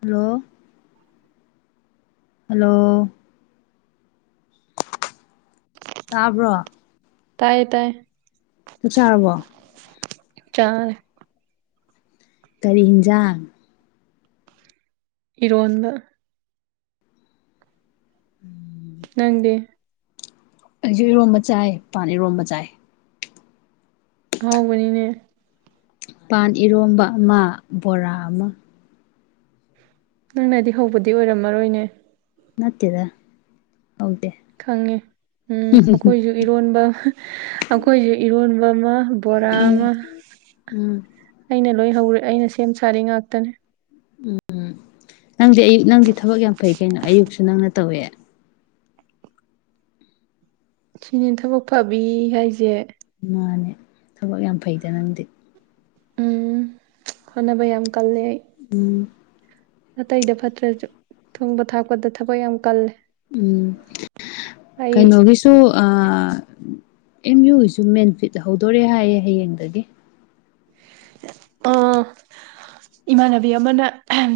hello hello ꯇꯥꯕ꯭ꯔꯣ ꯇꯥꯏꯌꯦ ꯇꯥꯏ ꯊꯁꯥꯔꯕꯣ ꯆꯥ ꯀꯔꯤ ꯍꯤꯟꯖꯥꯡ ꯏꯔꯗ ꯎꯝ ꯅꯪꯗꯦ ꯑꯩꯁꯨ ꯏꯔꯣꯝꯕ ꯆꯥꯏ ꯄꯥꯟ ꯏꯔꯣꯝꯕ ꯆꯥꯏ ꯍꯕꯅꯤꯅꯦ ꯄꯥꯟ ꯏꯔꯣꯝꯕ ꯑꯃ ꯕꯣꯔꯥ ꯑꯃ ꯅꯪꯅꯗꯤ ꯍꯧꯕꯗꯤ ꯑꯣꯏꯔꯝꯃꯔꯣꯏꯅꯦ ꯅꯠꯇꯗ ꯈꯪꯉꯦ ꯎꯝ ꯑꯩꯈꯣꯏꯁꯨ ꯏꯔꯣꯟꯕ ꯑꯩꯈꯣꯏꯁꯨ ꯏꯔꯣꯟꯕ ꯑꯃ ꯕꯣꯔꯥ ꯑꯃ ꯎꯝ ꯑꯩꯅ ꯂꯣꯏ ꯍꯧꯔꯦ ꯑꯩꯅ ꯁꯦꯝ ꯁꯥꯔꯤ ꯉꯥꯛꯇꯅꯦ ꯎꯝꯝ ꯅꯪꯗꯤ ꯑꯌꯨꯛ ꯅꯪꯗꯤ ꯊꯕꯛ ꯌꯥꯝ ꯐꯩ ꯀꯩꯅꯣ ꯑꯌꯨꯛꯁꯨ ꯅꯪꯅ ꯇꯧꯋꯦ ꯁꯤꯅꯦ ꯊꯕꯛ ꯐꯕꯤ ꯍꯥꯏꯁꯦ ꯃꯥꯅꯦ ꯊꯕꯛ ꯌꯥꯝ ꯐꯩꯗ ꯅꯪꯗꯤ ꯎꯝ ꯍꯣꯠꯅꯕ ꯌꯥꯝ ꯀꯜꯂꯦ ꯑꯩ ꯎꯝ ꯑꯅꯥꯇꯩꯗ ꯐꯠꯇ꯭ꯔꯁꯨ ꯊꯣꯡꯕ ꯊꯥꯛꯄꯗ ꯊꯕꯛ ꯌꯥꯝ ꯀꯜꯂꯦ ꯎꯝ ꯑꯩ ꯀꯩꯅꯣꯒꯤꯁꯨ ꯑ ꯑꯦꯝ ꯌꯨꯒꯤꯁꯨ ꯃꯦꯅꯤꯐꯤꯠ ꯍꯧꯗꯣꯔꯦ ꯍꯥꯏꯌꯦꯦ ꯍꯌꯦꯡꯗꯒꯤ ꯑ [unintelligible] ꯏꯃꯥꯟꯅꯕꯤ ꯑꯃꯅ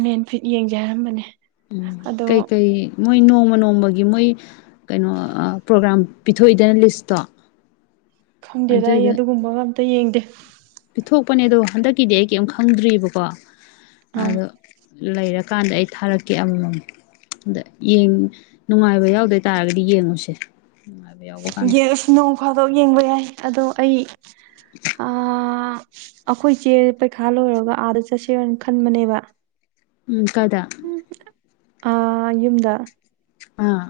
ꯃꯦꯟ ꯐꯤꯠ ꯌꯦꯡꯖꯦ ꯍꯥꯏꯔꯝꯕꯅꯦ ꯎꯝ ꯑꯗꯣ ꯀꯩꯀꯩ ꯃꯣꯏ ꯅꯣꯡꯃ ꯅꯣꯡꯃꯒꯤ ꯃꯣꯏ ꯀꯩꯅꯣ ꯄ꯭ꯔꯣꯒ꯭ꯔꯥꯝ ꯄꯤꯊꯣꯛꯏꯗꯅ ꯂꯤꯁꯇꯣ ꯈꯪꯗꯦꯗ ꯑꯩ ꯑꯗꯨꯏꯗ ꯑꯗꯨꯒꯨꯝꯕꯒ ꯑꯝꯇ ꯌꯦꯡꯗꯦ ꯀꯊꯣꯛꯄꯅꯦ ꯑꯗꯣ ꯍꯟꯗꯛꯀꯤꯗꯤ ꯑꯩ ꯀꯔꯤꯝ ꯈꯪꯗ꯭ꯔꯤꯑꯕꯀꯣ ꯑꯥ ꯑꯗꯣ ꯂꯩꯔꯀꯥꯟꯗ ꯑꯩ ꯊꯥꯔꯛꯀꯦ ꯑꯃꯃꯝ ꯑꯗ ꯅꯨꯡꯉꯥꯏꯕ ꯌꯥꯎꯗꯣꯏ ꯇꯥꯔꯒꯗꯤ ꯌꯦꯡꯉꯨꯁꯦ ꯌꯥꯎꯕ ꯀꯥꯟꯗ ꯌꯦꯁ ꯅꯣꯡ ꯐꯥꯗꯣꯛ ꯌꯦꯡꯕ ꯌꯥꯏ ꯑꯗꯣ ꯑꯩ ꯑꯩꯈꯣꯏ ꯆꯦ ꯄꯩꯈꯥ ꯂꯣꯏꯔꯒ ꯑꯥꯗ ꯆꯠꯁꯦꯔꯅ ꯈꯟꯕꯅꯦꯕ ꯎꯝ ꯀꯗꯥ ꯌꯨꯝꯗ ꯑꯥ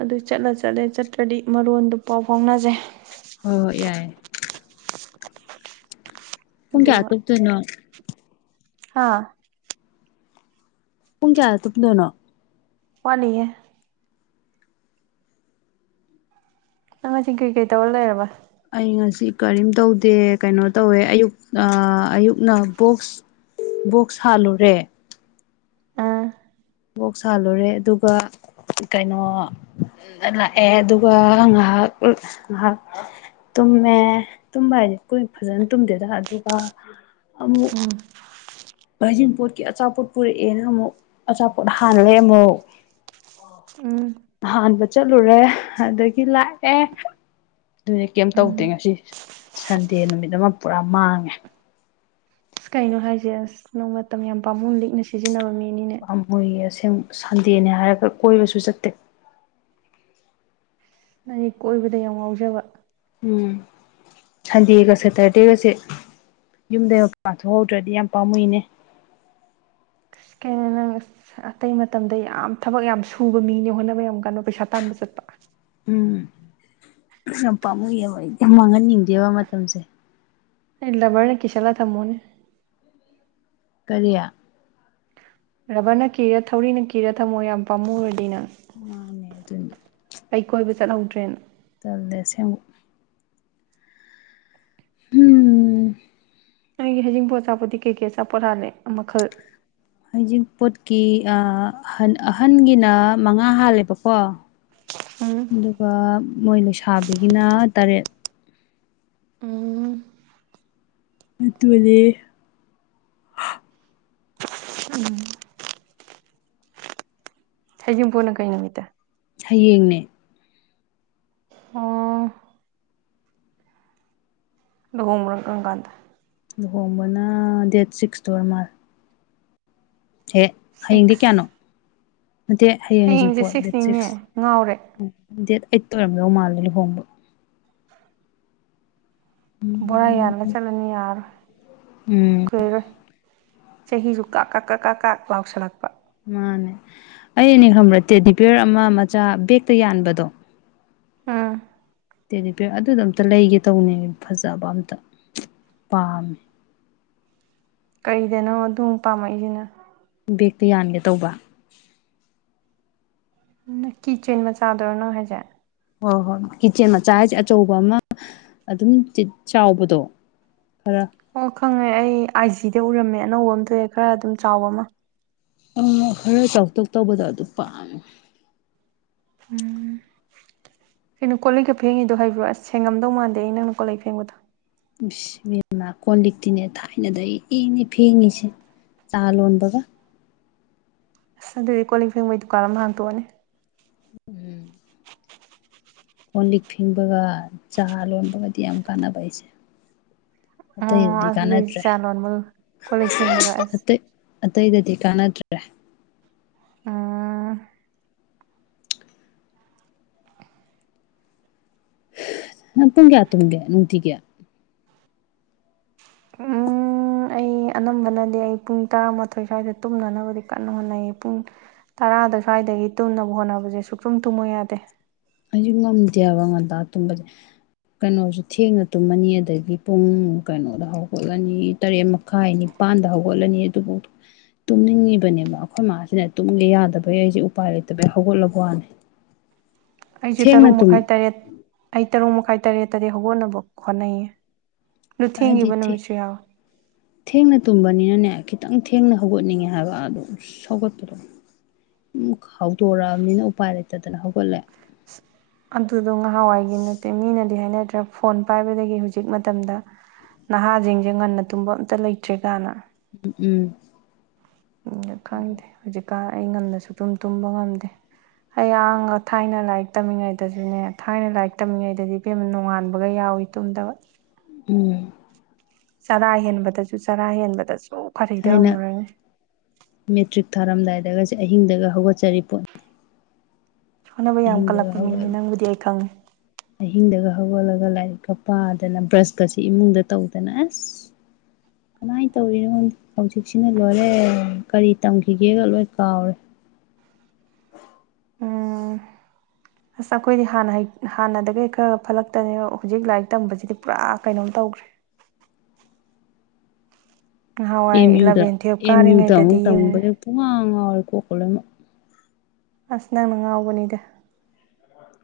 ꯑꯗꯨ ꯆꯠꯂ ꯆꯠꯂꯦ ꯆꯠꯇ꯭ꯔꯗꯤ ꯃꯔꯣꯟꯗꯨ ꯄꯥꯎ ꯐꯥꯎꯅꯖꯩ ꯍꯣꯏ ꯌꯥꯏ ꯄꯨꯡ ꯀꯌꯥ ꯇꯧꯇꯣꯏꯅꯣ ꯑꯥ ꯄꯨꯡ ꯀꯌꯥꯗ ꯇꯨꯞꯅꯣꯏꯅꯣ ꯋꯥꯅꯤꯌꯦ ꯅꯪ ꯉꯁꯤ ꯀꯩꯀꯩ ꯇꯧꯔ ꯂꯩꯔꯕ ꯑꯩ ꯉꯁꯤ ꯀꯔꯤꯝ ꯇꯧꯗꯦ ꯀꯩꯅꯣ ꯇꯧꯋꯦ ꯑꯌꯨꯛ ꯑꯌꯨꯛꯅ ꯕꯣꯛꯁ ꯕꯣꯛꯁ ꯍꯥꯜꯂꯨꯔꯦ ꯑꯥ ꯕꯣꯛ ꯁꯥꯜꯂꯨꯔꯦ ꯑꯗꯨꯒ ꯀꯩꯅꯣ ꯂꯥꯛꯑꯦ ꯑꯗꯨꯒ ꯉꯥꯏꯍꯥꯛ ꯉꯥꯏꯍꯥꯛ ꯇꯨꯝꯃꯦ ꯇꯨꯝꯕ ꯍꯥꯏꯗꯤ ꯀꯨꯏ ꯐꯖꯅ ꯇꯨꯝꯗꯦꯗ ꯑꯗꯨꯒ ꯎꯝ ꯍꯩꯖꯤꯡ ꯄꯣꯠꯀꯤ ꯑꯆꯥꯄꯣꯠ ꯄꯨꯔꯛꯑꯦꯅ ꯑꯃꯨꯛ ꯑꯆꯥꯄꯣꯠ ꯍꯜꯂꯦ ꯑꯃꯨꯛ ꯎꯝ ꯑꯍꯥꯟꯕ ꯆꯠꯂꯨꯔꯦ ꯑꯗꯒꯤ ꯂꯥꯛꯑꯦ ꯑꯗꯨꯗꯤ ꯀꯩꯝ ꯎꯝ ꯇꯧꯗꯦ ꯉꯁꯤ ꯁꯟꯗꯦ ꯅꯨꯃꯤꯠ ꯑꯃ ꯄꯨꯔꯥ ꯃꯥꯡꯉꯦ ꯑꯁ ꯀꯩꯅꯣ ꯍꯥꯏꯁꯦ ꯑꯁ ꯅꯣꯡ ꯃꯇꯝ ꯌꯥꯝ ꯄꯥꯃꯅ ꯂꯤꯛꯅ ꯁꯤꯖꯤꯟꯅꯕꯅꯤ ꯄꯝꯃꯨꯌꯦ ꯑꯁꯦꯡ ꯁꯟꯗꯦꯅꯦ ꯍꯥꯏꯔꯒ ꯀꯣꯏꯕꯁꯨ ꯆꯠꯇꯦ ꯅꯪꯒꯤ ꯀꯣꯏꯕꯗ ꯌꯥꯝ ꯉꯥꯎꯖꯕ ꯎꯝ ꯍꯥꯏꯗꯤꯒ ꯁꯦꯇꯔꯗꯦꯒꯁꯦ ꯌꯨꯝꯗ ꯄꯥꯡꯊꯣꯛꯍꯧꯗ꯭ꯔꯗꯤ ꯌꯥꯝ ꯄꯥꯝꯃꯨꯏꯅꯦ ꯁꯀ ꯅꯪ ꯑꯁ ꯑꯇꯩ ꯃꯇꯝꯗ ꯌꯥꯝ ꯊꯕꯛ ꯌꯥꯝ ꯁꯨꯕ ꯃꯤꯅꯦ ꯍꯣꯠꯅꯕ ꯌꯥꯝ ꯀꯟꯅꯣ ꯄꯩꯁꯥ ꯇꯥꯟꯕ ꯆꯠꯄ ꯎꯝ ꯌꯥꯝ ꯄꯥꯝꯃꯨꯑꯕ ꯑꯩ ꯃꯥꯡꯍꯟꯅꯤꯡꯗꯦꯕ ꯃꯇꯝꯁꯦ ꯏꯂꯕꯔꯅꯀꯤꯁꯂ ꯊꯝꯃꯣꯅꯤ ꯀꯔꯤꯌꯥ ꯔꯕꯔꯅ ꯀꯤꯔ ꯊꯧꯔꯤꯅ ꯀꯤꯔ ꯊꯝꯃꯣ ꯌꯥꯝ ꯄꯥꯝꯃꯨ ꯑꯣꯏꯔꯗꯤꯅ ꯃꯥꯅꯦ ꯑꯗꯨ ꯑꯩ ꯀꯣꯏꯕ ꯆꯠꯍꯧꯗ꯭ꯔꯦꯅ ꯆꯜꯗ ꯁꯦꯝ ꯎꯝ ꯑꯩꯒꯤ ꯍꯖꯤꯡꯕꯣ ꯑꯆꯥꯄꯣꯠꯗꯤ ꯀꯩꯀꯩ ꯑꯆꯥꯄꯣꯠ ꯍꯥꯥꯜꯂ ꯃꯈꯜ ꯍꯧꯖꯤꯛ ꯄꯣꯠꯀꯤ ꯑꯟ ꯑꯍꯟꯒꯤꯅ ꯃꯉꯥ ꯍꯥꯜꯂꯦꯕꯀꯣ ꯎꯝ ꯑꯗꯨꯒ ꯃꯣꯏ ꯂꯩꯣꯏꯁꯥꯕꯤꯒꯤꯅ ꯇꯔꯦꯠ ꯎꯝ ꯃ ꯑꯣꯏꯂ ꯎꯝ ꯍ ꯌꯨꯝ ꯄꯣꯟꯅ ꯀꯩ ꯅꯨꯃꯤꯠꯇ ꯍꯌꯦꯡꯅꯦ ꯑ ꯂꯣꯡꯝꯔꯒꯒꯗ ꯂꯨꯍꯣꯡꯕꯅ ꯗꯦꯠ ꯁꯤꯛꯁꯇ ꯑꯣꯏꯔ ꯃꯥꯜ ꯍꯦ ꯍꯌꯦꯡꯗꯤ ꯀꯌꯥꯅꯣ ꯁꯤꯛꯁ ꯅꯠꯇꯦ ꯍꯌꯦꯡ ꯍꯌꯦꯡꯁꯦ ꯍꯖꯤꯛꯄꯣꯠ ꯗꯦꯠ ꯁꯤꯛꯁ ꯁꯤꯛꯁꯅꯤꯅꯦ ꯉꯥꯎꯔꯦ ꯎ ꯗꯦꯠ ꯑꯦꯠꯇꯔꯝꯕꯣ ꯃꯥꯂ ꯍꯕ ꯕꯣꯔꯥ ꯌꯥꯜꯂ ꯆꯠꯂꯅꯤ ꯌꯥꯔꯣꯏ ꯎꯝ ꯀꯩꯔꯣꯏ ꯆꯍꯤꯁꯨ ꯀ ꯀ ꯀ ꯀ ꯀ ꯂꯥꯎꯁꯜꯂꯛꯄ ꯃꯥꯅꯦ ꯑꯩꯅꯦ ꯈꯪꯕ꯭ꯔ ꯇꯦ ꯗꯤꯄꯌꯔ ꯑꯃ ꯃꯆꯥ ꯕꯦꯛꯇ ꯌꯥꯟꯕꯗꯣ ꯑꯝ ꯇꯦꯂꯤꯄꯦꯛ ꯑꯗꯨꯗ ꯑꯝꯇ ꯂꯩꯒꯦ ꯇꯧꯅꯤ ꯐꯖꯕ ꯑꯝꯇ ꯄꯥꯝꯃꯦ [unintelligible] ꯀꯩꯗꯅꯣ ꯑꯗꯨꯝ ꯄꯥꯝꯃꯛꯏꯁꯤꯅ ꯕꯦꯛꯇ ꯌꯥꯟꯒꯦ ꯇꯧꯕ ꯀꯤ ꯆꯦꯟ ꯃꯆꯥꯥꯗꯣꯏꯔꯅꯣ ꯍꯥꯏꯁꯦ ꯍꯣꯏ ꯍꯣꯏ ꯀꯤꯠꯆꯦꯟ ꯃꯆꯥ ꯍꯥꯏꯁꯦ ꯑꯆꯧꯕ ꯑꯃ ꯑꯗꯨꯝ ꯆꯥꯎꯕꯗꯣ ꯈꯔ ꯑꯣ ꯈꯪꯉꯦ ꯑꯩ ꯑꯥꯏꯖꯤꯗ ꯎꯔꯝꯃꯦ ꯑꯅꯧꯕ ꯑꯃ ꯊꯣꯛꯑꯦ ꯈꯔ ꯑꯗꯨꯝ ꯆꯥꯎꯕ ꯑꯃ ꯑ ꯈꯔ ꯆꯥꯎꯊꯣꯛ ꯇꯧꯕꯗꯣ ꯑꯗꯨ ꯄꯥꯝꯃꯦ ꯎꯝ ꯀ ꯅꯀꯣꯜꯂꯩꯒ ꯐꯦꯡꯉꯤꯗꯣ ꯍꯥꯏꯕꯤ꯭ꯔꯣ ꯑꯁ ꯊꯦꯡꯉꯝꯗꯧ ꯃꯥꯟꯗꯦ ꯑꯩ ꯅꯪ ꯅꯨꯀꯣꯜꯂ ꯐꯦꯡꯕꯗꯣ ꯃ ꯀꯣ ꯂꯤꯛꯇꯤꯅꯦ ꯊꯥꯏꯅꯗ ꯑꯩ ꯏꯡꯅꯤ ꯐꯦꯡꯉꯁꯦ ꯆꯥ ꯂꯣꯟ ꯕ ꯑꯁ ꯑꯗꯨꯗꯤ ꯀꯣꯜꯂꯤꯛ ꯐꯦꯡꯕꯩ ꯗꯨꯀꯥꯟ ꯑꯃ ꯍꯥꯡꯇꯣꯛꯑꯅꯤ ꯎꯝ ꯀꯣꯟ ꯂꯤꯛ ꯐꯤꯡꯕꯒ ꯆꯥ ꯂꯣꯟꯕꯒꯗꯤ ꯌꯥꯝ ꯀꯥꯟꯅꯕ ꯑꯩꯁꯦ ꯑꯣ ꯑꯇꯩꯗꯨꯗꯤ ꯑꯗꯨꯗꯤ ꯀꯥꯟꯅꯗ꯭ꯔꯦ ꯆꯥ ꯂꯣꯟꯕ ꯀꯣꯜ ꯂꯤꯛ ꯐꯦꯡꯕꯒ ꯑꯁ ꯑꯇꯩ ꯑꯇꯩꯗꯗꯤ ꯀꯥꯟꯅꯗ꯭ꯔꯦ ꯑ ꯄꯨꯡꯒꯤ ꯇꯨꯡꯒꯦ ꯅꯨꯡꯇꯤꯒꯤ ꯎꯝ ꯑꯩ ꯑꯅꯝꯕꯅꯗꯤ ꯑꯩ ꯄꯨꯡ ꯇꯔꯥꯃꯥꯊꯣꯏ ꯁ꯭ꯋꯥꯏꯗ ꯇꯨꯝꯅꯅꯕꯗꯤ ꯀꯟꯅ ꯍꯣꯠꯅꯩꯌꯦ ꯄꯨꯡ ꯇꯔꯥ ꯁ꯭ꯋꯥꯏꯗ ꯑꯗꯒꯤ ꯇꯨꯅꯕ ꯍꯣꯠꯅꯕꯁꯦ ꯁꯨꯀꯨꯝ ꯇꯨꯝꯃꯨ ꯌꯥꯗꯦ ꯑꯩꯁꯨ ꯉꯝꯗꯦꯕ ꯉꯟꯗ ꯇꯨꯝꯕꯁꯦ ꯀꯩꯅꯣꯁꯤ ꯊꯦꯡꯅ ꯇꯨꯝꯃꯅꯤ ꯑꯗꯒꯤ ꯄꯨꯡ ꯀꯩꯅꯣꯗ ꯍꯧꯒꯠꯂꯅꯤ ꯇꯔꯦꯠ ꯃꯈꯥꯏꯅꯤ ꯄꯥꯟꯗ ꯍꯒꯣꯜꯅꯤ ꯑꯗꯨꯕꯨ ꯇꯨꯝꯅꯤꯡꯉꯤꯕꯅꯦꯕ ꯑꯩꯈꯣꯏ ꯃꯥꯁꯤꯅ ꯇꯨꯝꯒꯦ ꯌꯥꯗꯕꯩ ꯑꯩꯁꯦ ꯎꯄꯥꯏ ꯂꯩꯇꯕꯩ ꯍꯧꯒꯠꯂꯕ ꯋꯥꯅꯤ [inaudible] ꯑꯩꯁꯨ ꯊꯦꯡꯅ ꯇꯔꯨꯛ ꯇꯨꯝ ꯃꯈꯥꯏ ꯇꯔꯦꯠ ꯑꯩ ꯇꯔꯨꯛ ꯃꯈꯥꯏ ꯇꯔꯦꯠꯇꯗꯤ ꯍꯧꯒꯠꯅꯕ ꯍꯣꯠꯅꯩꯌꯦ ꯑꯗꯨ ꯍꯥꯏ ꯏ ꯊꯦꯡꯈꯤꯕ ꯊ ꯅꯨꯃꯤꯠꯁꯨ ꯌꯥꯎꯋꯦ ꯊꯦꯡꯅ ꯇꯨꯝꯅꯤ ꯅꯅꯦ ꯈꯤꯇꯪ ꯊꯦꯡꯅ ꯍꯧꯒꯠꯅꯤꯡꯉꯦ ꯍꯥꯏꯕ ꯑꯗꯨꯝ ꯁꯧꯒꯠꯄꯗꯣ ꯎꯝ ꯍꯧꯗꯣꯔꯛꯑꯕꯅꯤꯅ ꯎꯄꯥꯏ ꯂꯩꯇꯗꯅ ꯍꯧꯒꯠꯂꯦ ꯑꯗꯨꯗꯣ ꯉꯍꯥꯟꯋꯥꯏꯒꯤ ꯅꯠꯇꯦ ꯃꯤꯅꯗꯤ ꯍꯥꯏꯅꯗ꯭ꯔꯥ ꯐꯣꯟ ꯄꯥꯏꯕꯗꯒꯤ ꯍꯧꯖꯤꯛ ꯃꯇꯝꯗ ꯅꯍꯥꯁꯤꯡꯁꯦ ꯉꯟꯅ ꯇꯨꯝꯕ ꯑꯝꯇ ꯂꯩꯇ꯭ꯔꯦ ꯀꯥꯏꯅ ꯎꯝ ꯎꯝ ꯎ ꯈꯪꯗꯦ ꯍꯧꯖꯤꯛꯀꯥꯟ ꯑꯩ ꯉꯅꯁꯨ ꯑꯗꯨꯝ ꯇꯨꯝꯕ ꯉꯝꯗꯦ ꯑꯩ ꯑꯥꯡ ꯊꯥꯏꯅ ꯂꯥꯏꯔꯤꯛ ꯇꯝꯃꯤꯉꯩꯗꯁꯨꯅꯦ ꯊꯥꯏꯅ ꯂꯥꯏꯔꯤꯛ ꯇꯝꯃꯤꯉꯩꯗꯗꯤ ꯐꯤ ꯅꯣꯉꯥꯟꯕꯒ ꯌꯥꯎꯋ ꯇꯥꯎꯏ ꯇꯨꯝꯗꯕ ꯎꯝ ꯆꯔꯥ ꯍꯦꯟꯕꯗꯁꯨ ꯆꯔꯥ ꯍꯦꯟꯕꯗꯁꯨ ꯐꯔꯤꯗ ꯍꯥꯏꯅ ꯍꯪꯉꯨꯔꯅꯦ ꯃꯦꯇ꯭ꯔꯤꯛ ꯊꯥꯔꯝꯗꯥꯏꯗꯒ ꯆꯠ ꯑꯍꯤꯡꯗꯒ ꯍꯧꯒꯠꯆꯔꯤ ꯄꯣꯠꯅꯤ ꯍꯣꯠꯅꯕ ꯌꯥꯝ ꯑꯍꯤꯡꯗꯒ ꯀꯜꯂꯛꯄ ꯃꯤꯅꯦ ꯍꯧꯒꯠꯂꯦ ꯅꯪꯕꯨꯗꯤ ꯑꯩ ꯈꯪꯉꯦ ꯑꯍꯤꯡꯗꯒ ꯍꯧꯒꯠꯂꯒ ꯂꯥꯏꯔꯤꯛꯀ ꯄꯥꯗꯅ ꯕ꯭ꯔꯁꯀꯁꯤ ꯏꯃꯨꯡꯗ ꯇꯧꯗꯅ ꯑꯁ ꯀꯃꯥꯏꯅ ꯇꯧꯔꯤꯅꯣꯉꯣꯟꯗ ꯍꯧꯖꯤꯛꯁꯤꯅ ꯂꯣꯏꯔꯦ ꯀꯔꯤ ꯇꯝꯈꯤꯒꯦꯒ ꯂꯣꯏ ꯀꯥꯎꯔꯦ [inaudible] ꯎꯝ [inaudible] ꯑꯁ ꯑꯩꯈꯣꯏꯗꯤ ꯍꯥꯟꯅ ꯍꯥꯟꯅꯒ ꯈꯔ ꯐꯠꯂꯛꯇꯅꯦ ꯍꯧꯖꯤꯛ ꯂꯥꯏꯔꯤꯛ ꯇꯝꯕꯁꯤꯗꯤ ꯄꯨꯔꯥ ꯀꯩꯅꯣꯝ ꯇꯧꯈ꯭ꯔꯦ [unintelligible] ꯑꯦꯝ ꯅꯍꯥꯟꯋꯥꯏ ꯌꯨꯗ ꯏꯂꯚꯦꯟ ꯇꯨꯌꯦꯜꯞ ꯑꯦꯝ ꯌꯨꯗ ꯀꯥꯔꯤꯉꯩꯗꯗꯤ ꯑꯃꯨꯛ ꯌꯦꯡꯉꯨꯅꯦ ꯇꯕꯗ ꯄꯨꯡꯉꯥ ꯉꯥꯎꯔꯦꯀꯣ ꯈꯣꯠꯂꯣꯏꯅ ꯑꯁꯤ ꯅꯪ ꯅꯉ ꯑꯕ ꯅꯅꯤꯗꯦ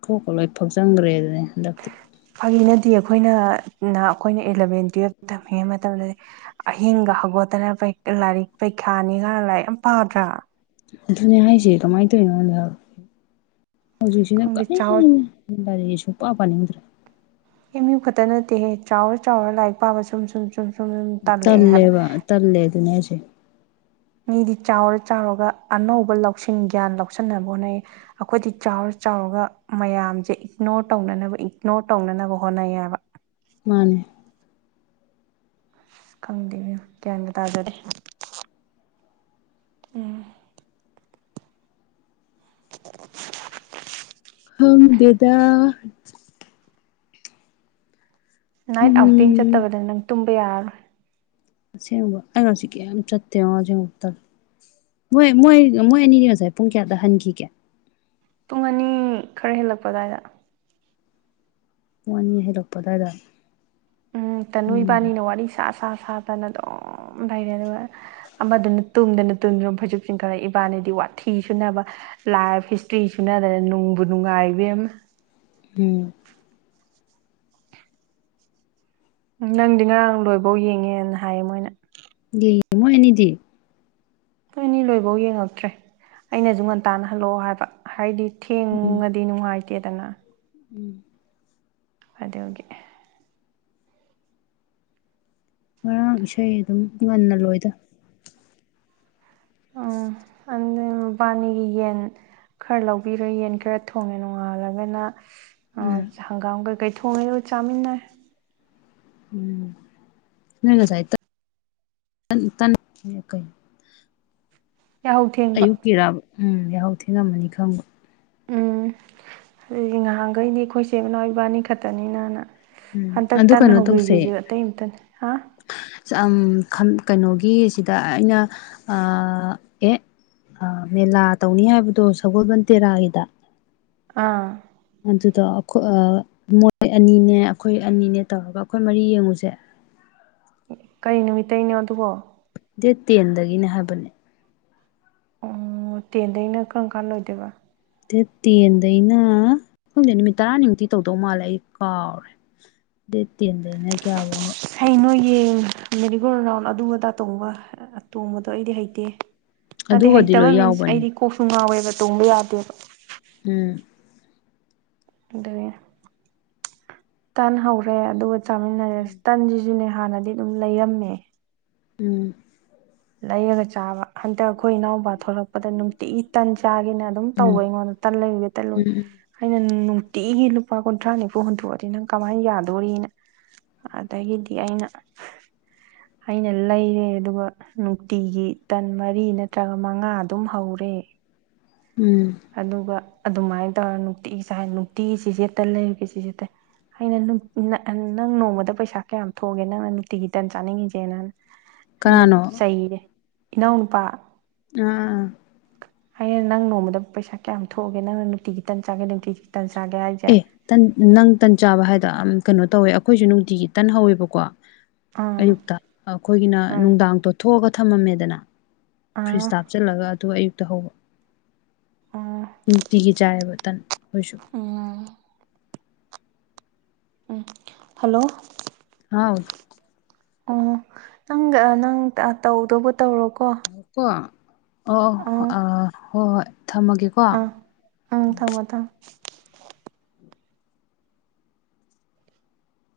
ꯀꯣ ꯀꯣ ꯂꯣꯏ ꯐꯥꯎ ꯆꯪꯈ꯭ꯔꯦ ꯑꯗꯨꯅꯦ ꯍꯟꯗꯛꯇꯤ ꯐꯒꯤꯅꯗꯤ ꯑꯩꯈꯣꯏꯅ ꯑꯩꯈꯣꯏꯅ ꯑꯦꯂꯚꯦꯟ ꯇꯨꯋꯜꯞꯇ ꯇꯝꯃꯤꯉꯩ ꯃꯇꯝꯗꯗꯤ ꯑꯍ ꯍꯧꯒꯠꯇꯅ ꯂꯥꯏꯔꯤꯛ ꯄꯔꯤꯈꯥꯅꯤꯒꯅ ꯂꯥꯏꯔꯤꯛ ꯌꯥꯝ ꯄꯥꯗ꯭ꯔꯥ ꯑꯗꯨꯅꯦ ꯍꯥꯏꯁꯦ ꯀꯃꯥꯏꯅ ꯇꯧꯋꯅꯤ ꯑꯩꯉꯣꯟꯗꯛꯦ ꯍꯧꯖꯤꯛꯁꯤꯅ ꯀ ꯈꯪꯗꯦ ꯆꯥꯎꯔ ꯂꯔꯤ ꯁꯨꯡ ꯄ ꯄꯥꯅꯤꯡꯗ꯭ꯔꯦ ꯑꯦꯝ ꯌꯨ ꯈꯛꯇ ꯅꯠꯇꯦꯍꯦ ꯆꯥꯎꯔ ꯆꯥꯎꯔ ꯂꯥꯏꯔꯤꯛ ꯄꯥꯕ ꯁꯨꯝ ꯁꯨꯝ ꯁꯨꯝ ꯁꯨꯝ ꯇꯜꯂꯛꯑꯦ ꯍꯥꯏꯕ ꯇꯜꯂꯦꯕ ꯇꯜꯂꯦ ꯑꯗꯨꯅꯦ ꯍꯥꯏꯁꯦ ꯃꯤꯗꯤ ꯆꯥꯎꯔ ꯆꯥꯎꯔꯒ ꯑꯅꯧꯕ ꯂꯧꯁꯤꯡ ꯒ꯭ꯌꯥꯟ ꯂꯧꯁꯤꯟꯅꯕ ꯍꯣꯠꯅꯩ ꯑꯩꯈꯣꯏꯗꯤ ꯆꯥꯎꯔ ꯆꯥꯎꯔꯒ ꯃꯌꯥꯝꯁꯦ ꯏꯛꯅꯣꯔ ꯇꯧꯅꯅꯕ ꯏꯛꯅꯣꯔ ꯇꯧꯅꯅꯕ ꯍꯣꯠꯅꯩꯌꯦꯕ ꯃꯥꯅꯦ ꯑꯁ ꯈꯪꯗꯦꯅꯦ ꯒ꯭ꯌꯥꯟꯒ ꯇꯥꯖꯔꯦ ꯎꯝ [unintelligible] ꯈꯪꯗꯦꯗ [unintelligible] ꯅꯥꯏꯠ ꯑꯥꯎꯇꯤꯡ ꯎꯝ ꯆꯠꯇꯕꯗ ꯅꯪ ꯇꯨꯝꯕ ꯌꯥꯔꯔꯣꯏ ꯑꯁꯦꯡꯕ ꯑꯩꯩꯅꯁꯤ ꯀꯦ ꯆꯠꯇꯦꯣꯖꯛꯇ ꯃꯣꯏ ꯃꯣꯏ ꯃꯣꯏ ꯑꯅꯤꯅꯤ ꯉꯁꯥꯏ ꯄꯨꯡ ꯀꯌꯥꯗ ꯍꯟꯈꯤꯒꯦ ꯄꯨꯡ ꯑꯅꯤ ꯈꯔ ꯍꯦꯜꯂꯛꯄ ꯑꯗꯨꯋꯥꯏꯗ ꯋꯥꯟ ꯌꯔ ꯍꯩꯂꯛꯄ ꯑꯗꯨꯋꯥꯏꯗ ꯎꯝ ꯇ ꯎꯝ ꯅꯨꯏꯕꯥꯅꯤꯅ ꯋꯥꯔꯤ ꯁꯥ ꯁꯥ ꯃꯁꯥ ꯇꯅ ꯑꯗꯨꯝ ꯂꯩꯔꯦ ꯑꯗꯨꯒ ꯑꯃꯗꯅ ꯇꯨꯝꯗꯅ ꯇꯨꯝꯗꯅ ꯐꯣꯏꯖꯨꯞꯁꯤꯡ ꯈꯔ ꯏꯕꯥꯅꯤꯗꯤ ꯄꯥꯊꯤ ꯁꯨꯅꯕ ꯂꯥꯏꯐ ꯍꯤꯁꯇ꯭ꯔꯤ ꯁꯨꯅꯗꯅ ꯅꯨꯡꯕꯨ ꯅꯨꯡꯉꯥꯏꯕ ꯑꯃ ꯍꯝ ꯅꯪꯗꯤ ꯉꯔꯥꯡ ꯂꯣꯏꯕꯧ ꯌꯦꯡꯉꯦꯅ ꯍꯥꯏꯌꯦ ꯃꯣꯏꯅ ꯗ ꯃꯣꯏ ꯑꯦꯅꯤꯗꯤ ꯅꯣꯏ ꯑꯅꯤ ꯂꯣꯏꯐꯧ ꯌꯦꯡꯉꯛꯇ꯭ꯔꯦ ꯑꯩꯅꯁꯨ ꯉꯟ ꯇꯥꯟꯅꯍꯜꯂꯛꯑꯣ ꯍꯥꯏꯕ ꯍꯥꯏꯗꯤ ꯎꯝ ꯊꯦꯡꯉꯗꯤ ꯅꯨꯡꯉꯥꯏꯇꯦꯗꯅ ꯎꯝ ꯑꯗ ꯑꯣꯀꯦ ꯉꯔꯥꯡ ꯏꯁꯩ ꯑꯗꯨꯝ ꯉꯟꯅ ꯂꯣꯏꯗ ꯎꯝ [unintelligible] ꯑꯗꯨ ꯃꯕꯥꯅꯤꯒꯤ ꯌꯦꯟ ꯈꯔ ꯂꯧꯕꯤꯔꯣꯏ ꯌꯦꯟ ꯈꯔ ꯊꯣꯡꯉꯦ ꯅꯣꯡꯉꯥꯜꯂꯒꯅ ꯑ ꯎꯝ ꯍꯪꯒꯥꯝ ꯀꯩꯀꯩ ꯊꯣꯡꯉꯦ ꯂꯣꯏ ꯆꯥꯃꯤꯟꯅꯔ ꯎꯝꯉꯁꯥꯏ ꯌꯥꯍꯧ ꯊꯦꯡꯕ ꯎꯝ ꯌꯥꯍꯧ ꯊꯦꯡꯉꯝꯃꯅꯤ ꯈꯪꯕ ꯎꯝ ꯑꯗꯨꯗꯤ ꯉꯍꯥꯟꯈꯩꯗꯤ ꯑꯩꯈꯣꯏ ꯏꯆ ꯏꯅꯥꯎ ꯏꯕꯥꯅꯤ ꯈꯛꯇꯅꯤꯅꯅ ꯎꯝ ꯍꯟꯇꯛ ꯑꯗꯨ ꯇꯟꯅ ꯀꯩꯅꯣ ꯍꯧꯕꯣꯏꯖꯦꯁꯨꯨ ꯑꯇꯩꯇꯅꯤ ꯑ ꯀꯩꯅꯣꯒꯤꯁꯤꯗ ꯑꯩꯅ ꯑꯦ ꯑ ꯃꯦꯂꯥ ꯇꯧꯅꯤ ꯍꯥꯏꯕꯗꯣ ꯁꯒꯣꯜꯕꯟ ꯇꯦꯔꯥꯒꯤꯗ ꯑꯥ ꯑꯗꯨꯗꯣ ꯑꯩꯣꯏ ꯃꯣꯔꯦ ꯑꯅꯤꯅꯦ ꯑꯩꯈꯣꯏ ꯑꯅꯤꯅꯦ ꯇꯧꯔꯒ ꯑꯩꯈꯣꯏ ꯃꯔꯤ ꯌꯦꯡꯉꯨꯁꯦ [unintelligible] ꯀꯔꯤ ꯅꯨꯃꯤꯠꯇꯒꯤꯅꯣ ꯑꯗꯨꯕꯣ ꯗꯦꯠ ꯇꯦꯟꯗꯒꯤꯅꯦ ꯍꯥꯏꯕꯅꯦ ꯑꯣ ꯇꯦꯟꯗꯩꯅ ꯀꯔꯝ ꯀꯥꯟ ꯂꯣꯏꯗꯣꯏꯕ ꯗꯦꯠ ꯇꯦꯟꯗꯩꯅ ꯈꯈꯪꯗꯦ ꯅꯨꯃꯤꯠ ꯇꯔꯥꯅꯤꯃꯨꯛꯇꯤ ꯇꯧꯗꯧ ꯃꯥꯜꯂꯦ ꯑꯩ ꯀꯥꯎꯔꯦ ꯗꯠꯇꯗ ꯏꯩꯅ ꯀꯌꯥꯕꯅ ꯌꯦꯡ ꯃꯦꯔꯤꯒꯣꯜ ꯔꯥꯎꯟ ꯑꯗꯨꯗꯇꯣꯡꯕ ꯇꯣꯡꯕꯗꯣ ꯑꯩꯗꯤ ꯍꯩꯇꯦ ꯑꯗꯩ ꯑꯗꯨꯒꯗꯤ ꯍꯩꯇꯕ ꯂꯣꯏ ꯃꯤꯟꯁ ꯌꯥꯎꯕꯅꯦ ꯑꯩꯗꯤ ꯀꯣꯛꯁꯨ ꯉꯥꯎꯋꯦꯕ ꯇꯣꯡꯕ ꯌꯥꯗꯦꯕ ꯎꯝ ꯑꯗꯨ ꯇꯟ ꯍꯧꯔꯦ ꯑꯗꯨꯒ ꯆꯥꯃꯤꯟꯅꯔꯁꯤ ꯇꯟꯁꯤꯁꯨꯅꯦ ꯍꯥꯟꯅꯗꯤ ꯑꯗꯨꯝ ꯂꯩꯔꯝꯃꯦ ꯎꯝ ꯂꯩꯔꯒ ꯆꯥꯕ ꯍꯟꯗꯛ ꯑꯩꯈꯣꯏ ꯏꯅꯥꯎꯄꯥ ꯊꯣꯛꯂꯛꯄ ꯄꯗ ꯅꯨꯡꯇꯤꯒꯤ ꯇꯟ ꯆꯥꯒꯦꯅ ꯑꯗꯨꯝ ꯇꯧꯕ ꯎꯝ ꯑꯩꯉꯣꯟꯗ ꯇꯟ ꯂꯩꯔꯨꯒꯦ ꯎꯝ ꯇꯠꯂꯨꯦ ꯎꯝ ꯍꯥꯏꯩꯅ ꯅꯨꯡꯇꯤꯒꯤ ꯂꯨꯄꯥ ꯀꯨꯟꯊ꯭ꯔꯥ ꯅꯤꯐꯨ ꯍꯨꯟꯗꯣꯛꯑꯗꯤ ꯅꯪ ꯀꯃꯥꯏꯅ ꯌꯥꯗꯣꯔꯤꯅ ꯑꯗꯒꯤꯗꯤ ꯑꯩꯅ ꯑꯩꯅ ꯂꯩꯔꯦ ꯑꯗꯨꯒ ꯅꯨꯡꯇꯤꯒꯤ ꯇꯟ ꯃꯔꯤ ꯅꯠꯇ꯭ꯔꯒ ꯃꯉꯥ ꯑꯗꯨꯝ ꯍꯧꯔꯦ ꯎꯝ ꯑꯗꯨꯒ ꯑꯗꯨꯃꯥꯏꯅ ꯇꯧꯔ ꯅꯨꯡꯇꯤꯒꯤ ꯆꯥꯏ ꯅꯨꯡꯇꯤꯒꯤ ꯆꯤꯆꯦꯠꯇ ꯂꯩꯔꯒꯦ ꯆꯤꯆꯦꯠꯇ ꯑꯩꯅ ꯅꯪ ꯅꯣꯡꯃꯗ ꯄꯩꯁꯥ ꯀꯌꯥꯝ ꯊꯣꯛꯒꯦ ꯅꯪꯅ ꯅꯨꯡꯇꯤꯒꯤ ꯇꯟ ꯆꯥꯅꯤꯡꯉꯤꯁꯦ ꯅꯅ ꯑꯩꯅ ꯀꯅꯥꯅꯣ ꯆꯩꯔꯦ ꯏꯅꯥꯎꯅ ꯅꯨꯄꯥ ꯑꯥ ꯍꯥꯏꯌꯦꯡ ꯅꯪ ꯅꯣꯡꯃꯗ ꯄꯩꯁꯥ ꯀꯌꯥ ꯊꯣꯛꯑꯒꯦ ꯅꯪꯅ ꯅꯨꯡꯇꯤ ꯈꯤꯇ ꯆꯥꯒꯦ ꯅꯨꯡꯤꯒꯤ ꯈꯤꯇ ꯆꯦ ꯑꯦ ꯇꯟ ꯅꯪ ꯇꯟ ꯆꯥꯕ ꯍꯥꯏꯗꯣ ꯀꯩꯅꯣ ꯇꯧꯋꯦ ꯑꯩꯈꯣꯏꯁꯨ ꯅꯨꯡꯇꯤꯒꯤ ꯇꯟꯍꯧꯋꯦꯕꯀꯣ ꯑꯥ ꯑꯌꯨꯛꯇ ꯑꯩꯈꯣꯏꯒꯤꯅ ꯎꯝ ꯅꯨꯡꯗꯥꯡ ꯇꯣꯊꯣꯛꯑꯒ ꯊꯝꯃꯝꯃꯦꯗꯅ ꯑꯥ ꯐ꯭ꯔꯤꯖꯇ ꯍꯥꯞꯆꯜꯂꯒ ꯑꯗꯨ ꯑꯌꯨꯛꯇ ꯍꯧꯕ ꯅꯨꯡꯇꯤꯒꯤ ꯆꯥꯏꯌꯦꯕ ꯇꯟ ꯑꯩꯈꯣꯏꯁꯨ ꯎ ꯎꯝ ꯍꯜꯂꯣ ꯍꯥꯎ ꯑꯣ ꯅꯪ ꯅꯪ ꯇꯧꯗꯕꯨ ꯇꯧꯔꯣꯀꯣ ꯀꯣ ꯑꯣ ꯑꯥ ꯑ ꯍꯣꯏ ꯍꯣꯏ ꯊꯝꯃꯒꯦꯀꯣ ꯑꯥ ꯎꯝ ꯊꯝꯃꯣ ꯊꯝꯃꯣ